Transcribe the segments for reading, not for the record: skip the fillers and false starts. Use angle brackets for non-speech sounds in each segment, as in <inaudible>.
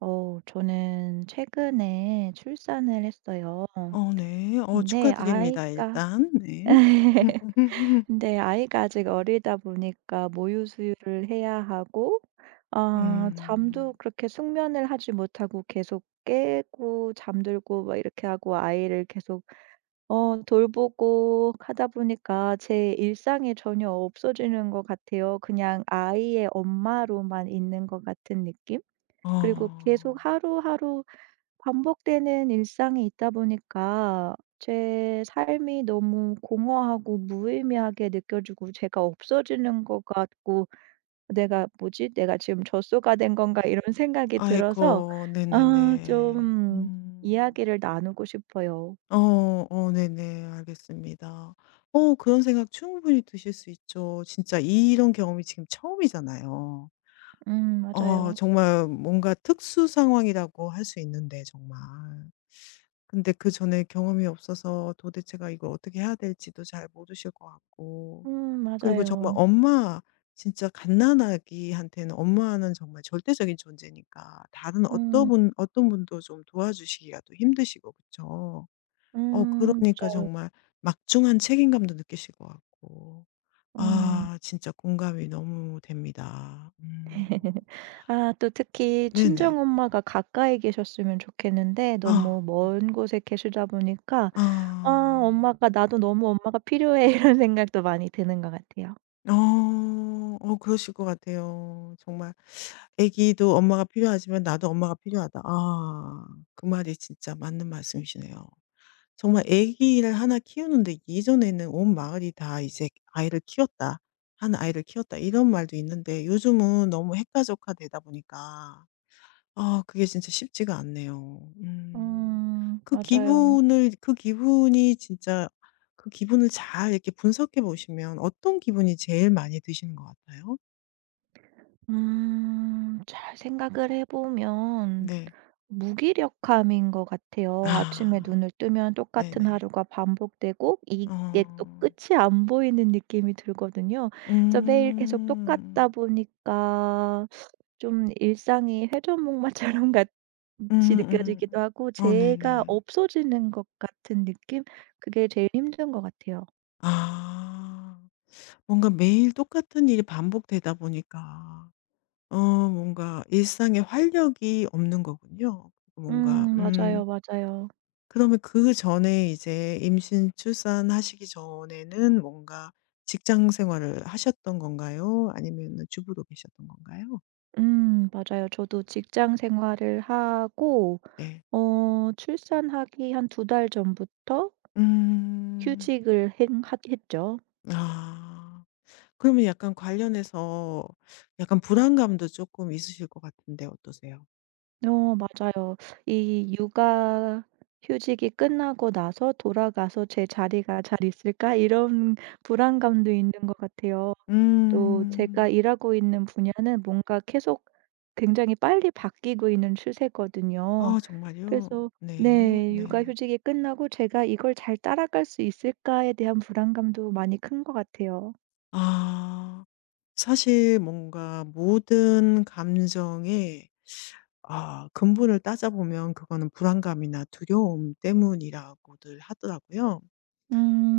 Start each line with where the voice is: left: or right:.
right: 저는 최근에 출산을 했어요.
left: 네.
right: 근데
left: 축하드립니다
right: 아이가
left: 일단. 네.
right: <laughs>
left: <laughs>
right: 근데 아이가 아직 어리다 보니까 모유 수유를 해야 하고 잠도
left: 음.
right: 그렇게 숙면을 하지 못하고 계속 깨고 잠들고 막 이렇게 하고 아이를 계속 돌보고 하다 보니까 제 일상이 전혀 없어지는 것 같아요. 그냥 아이의 엄마로만 있는 것 같은 느낌? 그리고
left: 어.
right: 계속 하루하루 반복되는 일상이 있다 보니까 제 삶이 너무 공허하고 무의미하게 느껴지고 제가 없어지는 것 같고 '내가 뭐지? 내가 지금 젖소가 된 건가?' 이런 <laughs> 생각이 들어서
left: 아이고. 네네네.
right: 좀
left: 음.
right: 이야기를 나누고 싶어요.
left: 어 네네. 알겠습니다. 그런 생각 충분히 드실 수 있죠. 진짜 이런 경험이 지금 처음이잖아요.
right: 맞아요.
left: 정말 뭔가 특수 상황이라고 할 수 있는데 정말. 근데 그전에 경험이 없어서 도대체가 이걸 어떻게 해야 될지도 잘 모르실 것 같고 그리고 정말
right: 맞아요.
left: 엄마 진짜 갓난아기한테는 엄마는 정말 절대적인 존재니까 다른 어떤
right: 음.
left: 분 어떤 분도 좀 도와주시기가 또 힘드시고 그쵸. 그러니까
right: 맞아요.
left: 정말 막중한 책임감도 느끼실 것 같고.
right: 음.
left: 아 진짜 공감이 너무 됩니다. 음.
right: <laughs> 아 또 특히
left: 네네.
right: 친정엄마가 가까이 계셨으면 좋겠는데
left: 아.
right: 너무 먼 곳에 계시다 보니까
left: 아.
right: 아 엄마가 '나도 너무 엄마가 필요해.' <laughs> 이런 생각도 많이 드는 것 같아요.
left: 어. 그러실 것 같아요. 정말 애기도 엄마가 필요하지만 나도 엄마가 필요하다. 아 그 말이 진짜 맞는 말씀이시네요. 정말 애기를 하나 키우는데 예전에는 온 마을이 다 이제 "아이를 키웠다. 한 아이를 키웠다." 이런 말도 있는데 요즘은 너무 핵가족화되다 보니까 아 그게 진짜 쉽지가 않네요. 음. 그
right: 맞아요.
left: 기분을 그 기분이 진짜 그 기분을 잘 이렇게 분석해 보시면 어떤 기분이 제일 많이 드시는 것 같아요?
right: 잘 생각을 해 보면
left: 네.
right: 무기력함인 것 같아요. 아침에
left: 아
right: 눈을 뜨면 똑같은
left: 네네.
right: 하루가 반복되고 이게 또
left: 어.
right: 끝이 안 보이는 느낌이 들거든요. 그래서 매일 계속 똑같다
left: 음.
right: 보니까 좀 일상이 회전목마처럼 같이
left: 음음.
right: 느껴지기도 하고
left: 어
right: 제가
left: 네네.
right: 없어지는 것 같은 느낌? 그게 제일 힘든 것 같아요.
left: 아. 뭔가 매일 똑같은 일이 반복되다 보니까 어 뭔가 일상에 활력이 없는 거군요. 뭔가
right: 맞아요, 맞아요.
left: 그러면 그전에 이제 임신 출산하시기 전에는 뭔가 직장 생활을 하셨던 건가요? 아니면은 주부로 계셨던 건가요?
right: 맞아요. 저도 직장 생활을 하고
left: 네.
right: 출산하기 한 두 달 전부터
left: 음.
right: 휴직을 했, 하 했죠.
left: 아. 그러면 약간 관련해서 약간 불안감도 조금 있으실 것 같은데 어떠세요?
right: 맞아요. 이 육아 휴직이 끝나고 나서 돌아가서 '제 자리가 잘 있을까?' 이런 불안감도 있는 것 같아요. 또
left: 음.
right: 제가 일하고 있는 분야는 뭔가 계속 굉장히 빨리 바뀌고 있는 추세거든요.
left: 아 정말요?
right: 그래서
left: 네.
right: 네.
left: 네.
right: 육아휴직이 끝나고 제가 이걸 잘 따라갈 수 있을까에 대한 불안감도 많이 큰 것 같아요.
left: 아 사실 뭔가 모든 감정의 아 근본을 따져보면 그거는 불안감이나 두려움 때문이라고들 하더라고요.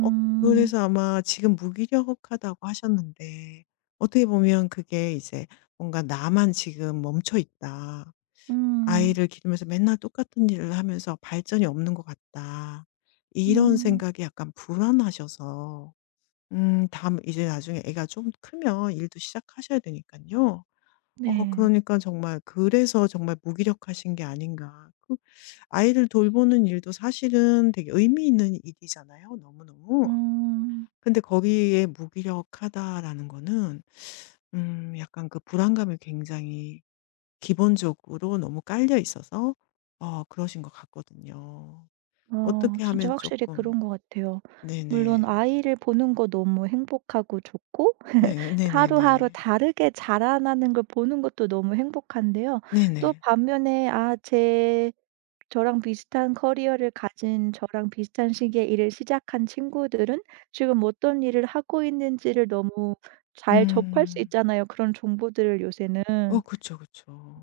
left: 어 그래서 아마 지금 무기력하다고 하셨는데 어떻게 보면 그게 이제 뭔가 '나만 지금 멈춰 있다.'
right: 음.
left: '아이를 기르면서 맨날 똑같은 일을 하면서 발전이 없는 것 같다.' 이런
right: 음.
left: 생각이 약간 불안하셔서 다음 이제 나중에 애가 좀 크면 일도 시작하셔야 되니까요
right: 네.
left: 그러니까 정말 그래서 정말 무기력하신 게 아닌가. 그 아이를 돌보는 일도 사실은 되게 의미 있는 일이잖아요 너무너무.
right: 음.
left: 근데 거기에 '무기력하다.'라는 거는 약간 그 불안감이 굉장히 기본적으로 너무 깔려 있어서 그러신 것 같거든요.
right: 아
left: 어떻게
right: 진짜
left: 하면
right: 확실히
left: 조금
right: 그런 것 같아요. 물론
left: 네네.
right: 아이를 보는 거 너무 행복하고 좋고 <laughs>
left: 네
right: 하루하루
left: 네네네.
right: 다르게 자라나는 걸 보는 것도 너무 행복한데요. 또
left: 네네.
right: 반면에 아 제 저랑 비슷한 커리어를 가진 저랑 비슷한 시기에 일을 시작한 친구들은 지금 어떤 일을 하고 있는지를 너무 잘 접할 수
left: 음.
right: 있잖아요, 그런 정보들을
left: 어
right: 요새는.
left: 그쵸,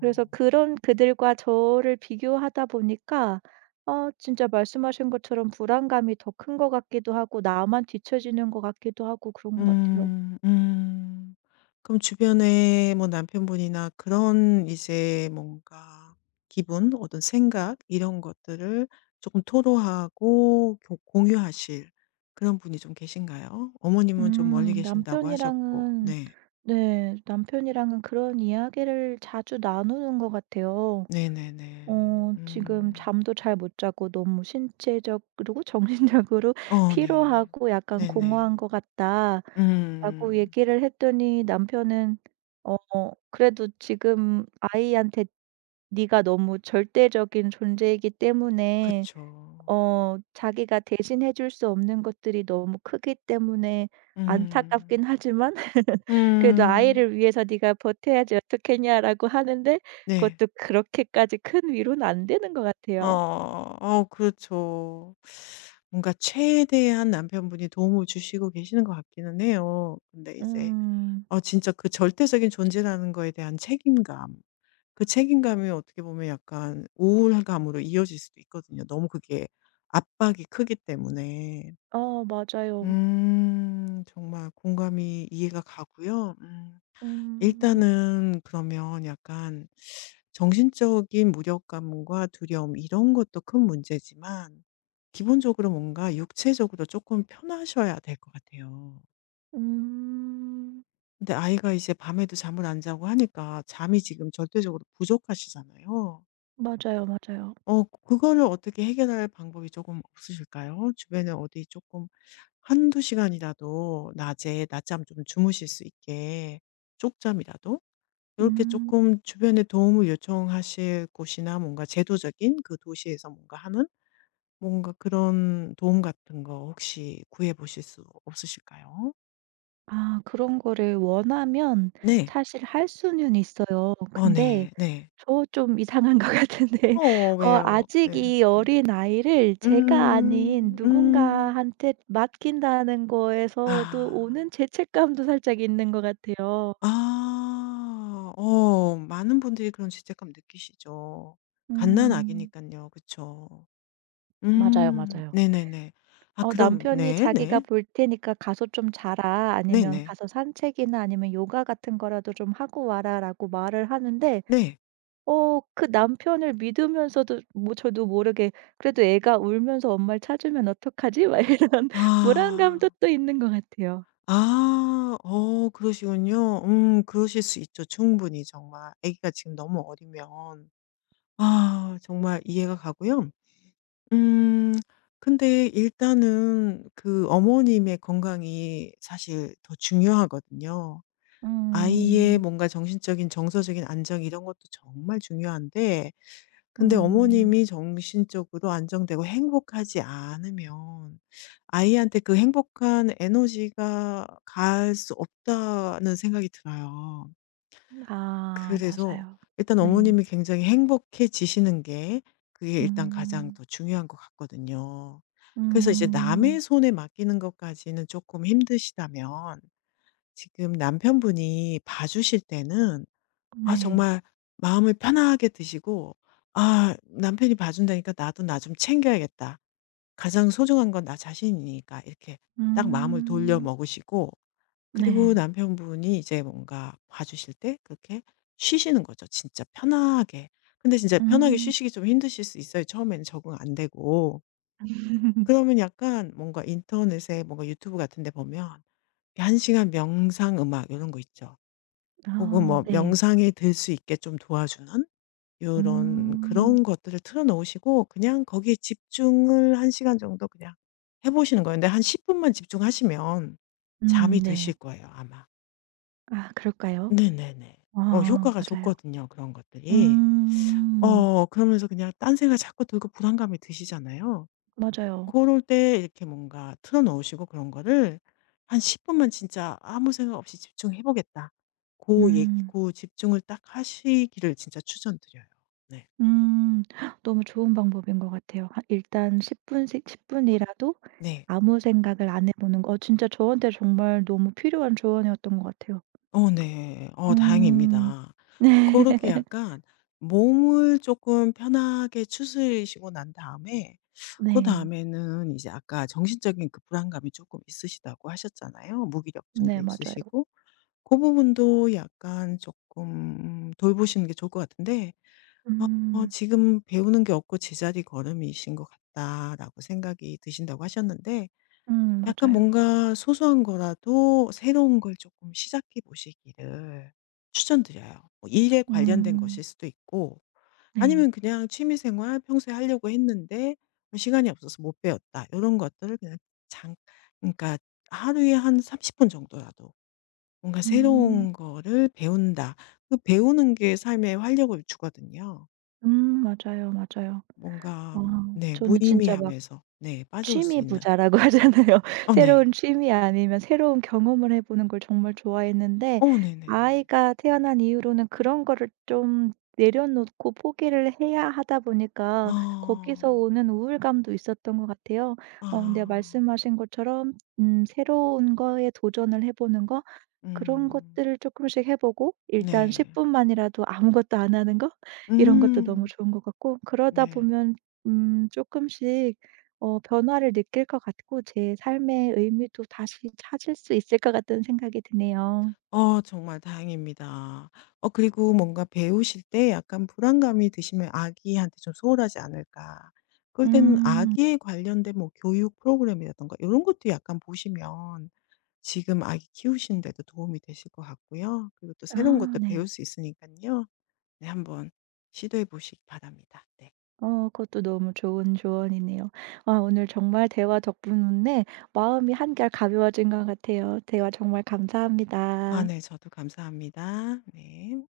right: 그래서 그런 그들과 저를 비교하다 보니까 진짜 말씀하신 것처럼 불안감이 더 큰 것 같기도 하고 나만 뒤처지는 것 같기도 하고 그런 것 같아요.
left: 음 음. 그럼 주변에 뭐 남편분이나 그런 이제 뭔가 기분, 어떤 생각 이런 것들을 조금 토로하고 교 공유하실 그런 분이 좀 계신가요? 어머님은 좀 멀리 계신다고 하셨고.
right: 남편이랑은
left: 네.
right: 네, 남편이랑은 그런 이야기를 자주 나누는 것 같아요.
left: 네네네.
right: 지금
left: 음.
right: 잠도 잘 못 자고 너무 신체적 그리고 정신적으로 <laughs>
left: 어 네.
right: 피로하고 약간
left: 네네.
right: 공허한 것 같다라고
left: 음.
right: 얘기를 했더니 남편은 "어 그래도 지금 아이한테 네가 너무 절대적인 존재이기 때문에
left: 그쵸.
right: 자기가 대신해 줄 수 없는 것들이 너무 크기 때문에 안타깝긴
left: 음.
right: 하지만 <laughs> 그래도
left: 음.
right: 아이를 위해서 네가 버텨야지 어떻겠냐라고 하는데
left: 네.
right: 그것도 그렇게까지 큰 위로는 안 되는 것
left: 어.
right: 같아요.
left: 어 그렇죠. 뭔가 최대한 남편분이 도움을 주시고 계시는 것 같기는 해요. 근데 이제
right: 음.
left: 진짜 그 절대적인 존재라는 거에 대한 책임감, 그 책임감이 어떻게 보면 약간 우울감으로 이어질 수도 있거든요, 너무 그게 압박이 크기 때문에.
right: 맞아요.
left: 음. 정말 공감이 이해가 가고요. 음.
right: 음.
left: 일단은 그러면 약간 정신적인 무력감과 두려움 이런 것도 큰 문제지만 기본적으로 뭔가 육체적으로 조금 편하셔야 될 것 같아요.
right: 음.
left: 근데 아이가 이제 밤에도 잠을 안 자고 하니까 잠이 지금 절대적으로 부족하시잖아요.
right: 맞아요, 맞아요.
left: 그거를 어떻게 해결할 방법이 조금 없으실까요? 주변에 어디 조금... 한두 시간이라도 낮에 낮잠 좀 주무실 수 있게 쪽잠이라도 이렇게
right: 음.
left: 조금 주변에 도움을 요청하실 곳이나 뭔가 제도적인 그 도시에서 뭔가 하는 뭔가 그런 도움 같은 거 혹시 구해 보실 수 없으실까요?
right: 그런 거를 원하면
left: 네.
right: 사실 할 수는 있어요.
left: 어
right: 근데
left: 네. 네.
right: 저 좀 이상한 것 같은데 <laughs>
left: 어 왜요?
right: 아직
left: 네.
right: 이
left: 음.
right: 어린아이를 제가 아닌
left: 음. 음.
right: 누군가한테 맡긴다는 거에서도
left: 아.
right: 오는 죄책감도 살짝 있는 것 같아요.
left: 아. 많은 분들이 그런 죄책감 느끼시죠. 갓난 아기니
right: 음.
left: 까요 그쵸.
right: 맞아요,
left: 음.
right: 맞아요.
left: 네네네. 아 그럼
right: 남편이 "자기가
left: 네네.
right: 볼 테니까 가서 좀 자라." 아니면
left: 네네.
right: "가서 산책이나 아니면 요가 같은 거라도 좀 하고 와라."라고 말을 하는데
left: 네.
right: 그 남편을 믿으면서도 뭐 저도 모르게 '그래도 애가 울면서 엄마를 찾으면 어떡하지?' 막 이런 <laughs> 불안감도
left: 아.
right: 또 있는 것 같아요.
left: 아. 그러시군요. 그러실 수 있죠 충분히 정말. 아기가 지금 너무 어리면. 아 정말 이해가 가고요. 음 근데 일단은 그 어머님의 건강이 사실 더 중요하거든요. 아이의
right: 음.
left: 뭔가 정신적인 정서적인 안정 이런 것도 정말 중요한데 근데
right: 음.
left: 어머님이 정신적으로 안정되고 행복하지 않으면 아이한테 그 행복한 에너지가 갈 수 없다는 생각이 들어요.
right: 아
left: 그래서
right: 맞아요.
left: 일단
right: 네.
left: 어머님이 굉장히 행복해지시는 게 그게 일단 가장
right: 음.
left: 더 중요한 것 같거든요. 그래서 이제
right: 음.
left: 남의 손에 맡기는 것까지는 조금 힘드시다면 지금 남편분이 봐주실 때는 아
right: 네.
left: 정말 마음을 편하게 드시고 '아 남편이 봐준다니까 나도 나 좀 챙겨야겠다. 가장 소중한 건 나 자신이니까.' 이렇게 딱 마음을 돌려
right: 음.
left: 먹으시고 그리고
right: 네.
left: 남편분이 이제 뭔가 봐주실 때 그렇게 쉬시는 거죠 진짜 편하게. 근데 진짜 편하게
right: 음.
left: 쉬시기 좀 힘드실 수 있어요 처음에는 적응 안 되고.
right: <laughs>
left: 그러면 약간 뭔가 인터넷에 뭔가 유튜브 같은 데 보면 한 시간 명상 음악 이런 거 있죠. 혹은
right: 아
left: 뭐
right: 네.
left: 명상에 들 수 있게 좀 도와주는 요런
right: 음.
left: 그런 것들을 틀어 놓으시고 그냥 거기에 집중을 한 시간 정도 그냥 해 보시는 거예요. 근데 한 10 분만 집중하시면 잠이 드실
right: 네.
left: 거예요 아마.
right: 아 그럴까요?
left: 네네네.
right: 아
left: 효과가
right: 맞아요.
left: 좋거든요 그런 것들이.
right: 음.
left: 그러면서 그냥 딴생각 자꾸 들고 불안감이 드시잖아요.
right: 맞아요.
left: 고럴 때 이렇게 뭔가 틀어 놓으시고 그런 거를 한 10 분만 진짜 '아무 생각 없이 집중해 보겠다.' 고 얘기
right: 음.
left: 고 집중을 딱 하시기를 진짜 추천드려요. 네.
right: 음. <sucks teeth> 너무 좋은 방법인 것 같아요. 한 일단 10 분씩 10 분이라도
left: 네.
right: 아무 생각을 안 해 보는 거 진짜 저한테 정말 너무 필요한 조언이었던 것 같아요.
left: 어 네.
right: 음.
left: 다행입니다. 그렇게
right: <laughs>
left: 약간 몸을 조금 편하게 추스리시고 난 다음에
right: 네.
left: 그다음에는 이제 아까 정신적인 그 불안감이 조금 있으시다고 하셨잖아요. 무기력증도
right: 네, 맞아요.
left: 있으시고 그 부분도 약간 조금 돌보시는 게 좋을 것 같은데 어
right: 음.
left: 지금 '배우는 게 없고 제자리 걸음이신 것 같다.'라고 생각이 드신다고 하셨는데 약간
right: 맞아요.
left: 뭔가 소소한 거라도 새로운 걸 조금 시작해 보시기를 추천드려요. 뭐 일에 관련된
right: 음.
left: 것일 수도 있고
right: 네.
left: 아니면 그냥 취미 생활 평소에 하려고 했는데 뭐 시간이 없어서 못 배웠다. 이런 것들을 그냥 장 그러니까 하루에 한 30분 정도라도 뭔가
right: 음.
left: 새로운 거를 배운다. 그 배우는 게 삶에 활력을 주거든요.
right: 음 맞아요, 맞아요.
left: 뭔가
right: 아
left: 네
right: 저는 진짜 막
left: 무의미함에서 네 빠져올 수
right: 취미
left: 있는.
right: 부자라고 하잖아요. <laughs>
left: 어 네.
right: 새로운 취미 아니면 새로운 경험을 해 보는 걸 정말 좋아했는데
left: 어 네네네.
right: 아이가 태어난 이후로는 그런 거를 좀 내려놓고 포기를 해야 하다 보니까 거기서
left: 아.
right: 오는 우울감도 있었던 것 같아요. 근데
left: 아.
right: 말씀하신 것처럼 새로운 거에 도전을 해 보는 거, 그런
left: 음.
right: 것들을 조금씩 해 보고 일단 10
left: 네.
right: 분만이라도 아무것도 안 하는 거 이런 것도 너무
left: 음.
right: 좋은 것 같고 그러다
left: 네.
right: 보면 금씩 변화를 느낄 것 같고 제 삶의 의미도 다시 찾을 수 있을 것 같다는 생각이 드네요.
left: 정말 다행입니다. 그리고 뭔가 배우실 때 약간 불안감이 드시면 '아기한테 좀 소홀하지 않을까.' 그럴 때는
right: 음.
left: 아기에 관련된 뭐 교육 프로그램이라든가 이런 것도 약간 보시면 지금 아기 키우시는 데도 도움이 되실 것 같고요. 그리고 또 새로운
right: 아
left: 것도 배울
right: 네.
left: 수 있으니까요 네 한번 시도해 보시기 바랍니다. 네.
right: 그것도 너무 좋은 조언이네요. 아 오늘 정말 대화 덕분에 마음이 한결 가벼워진 것 같아요. 대화 정말
left: 아
right: 감사합니다.
left: 네 저도 감사합니다. 네.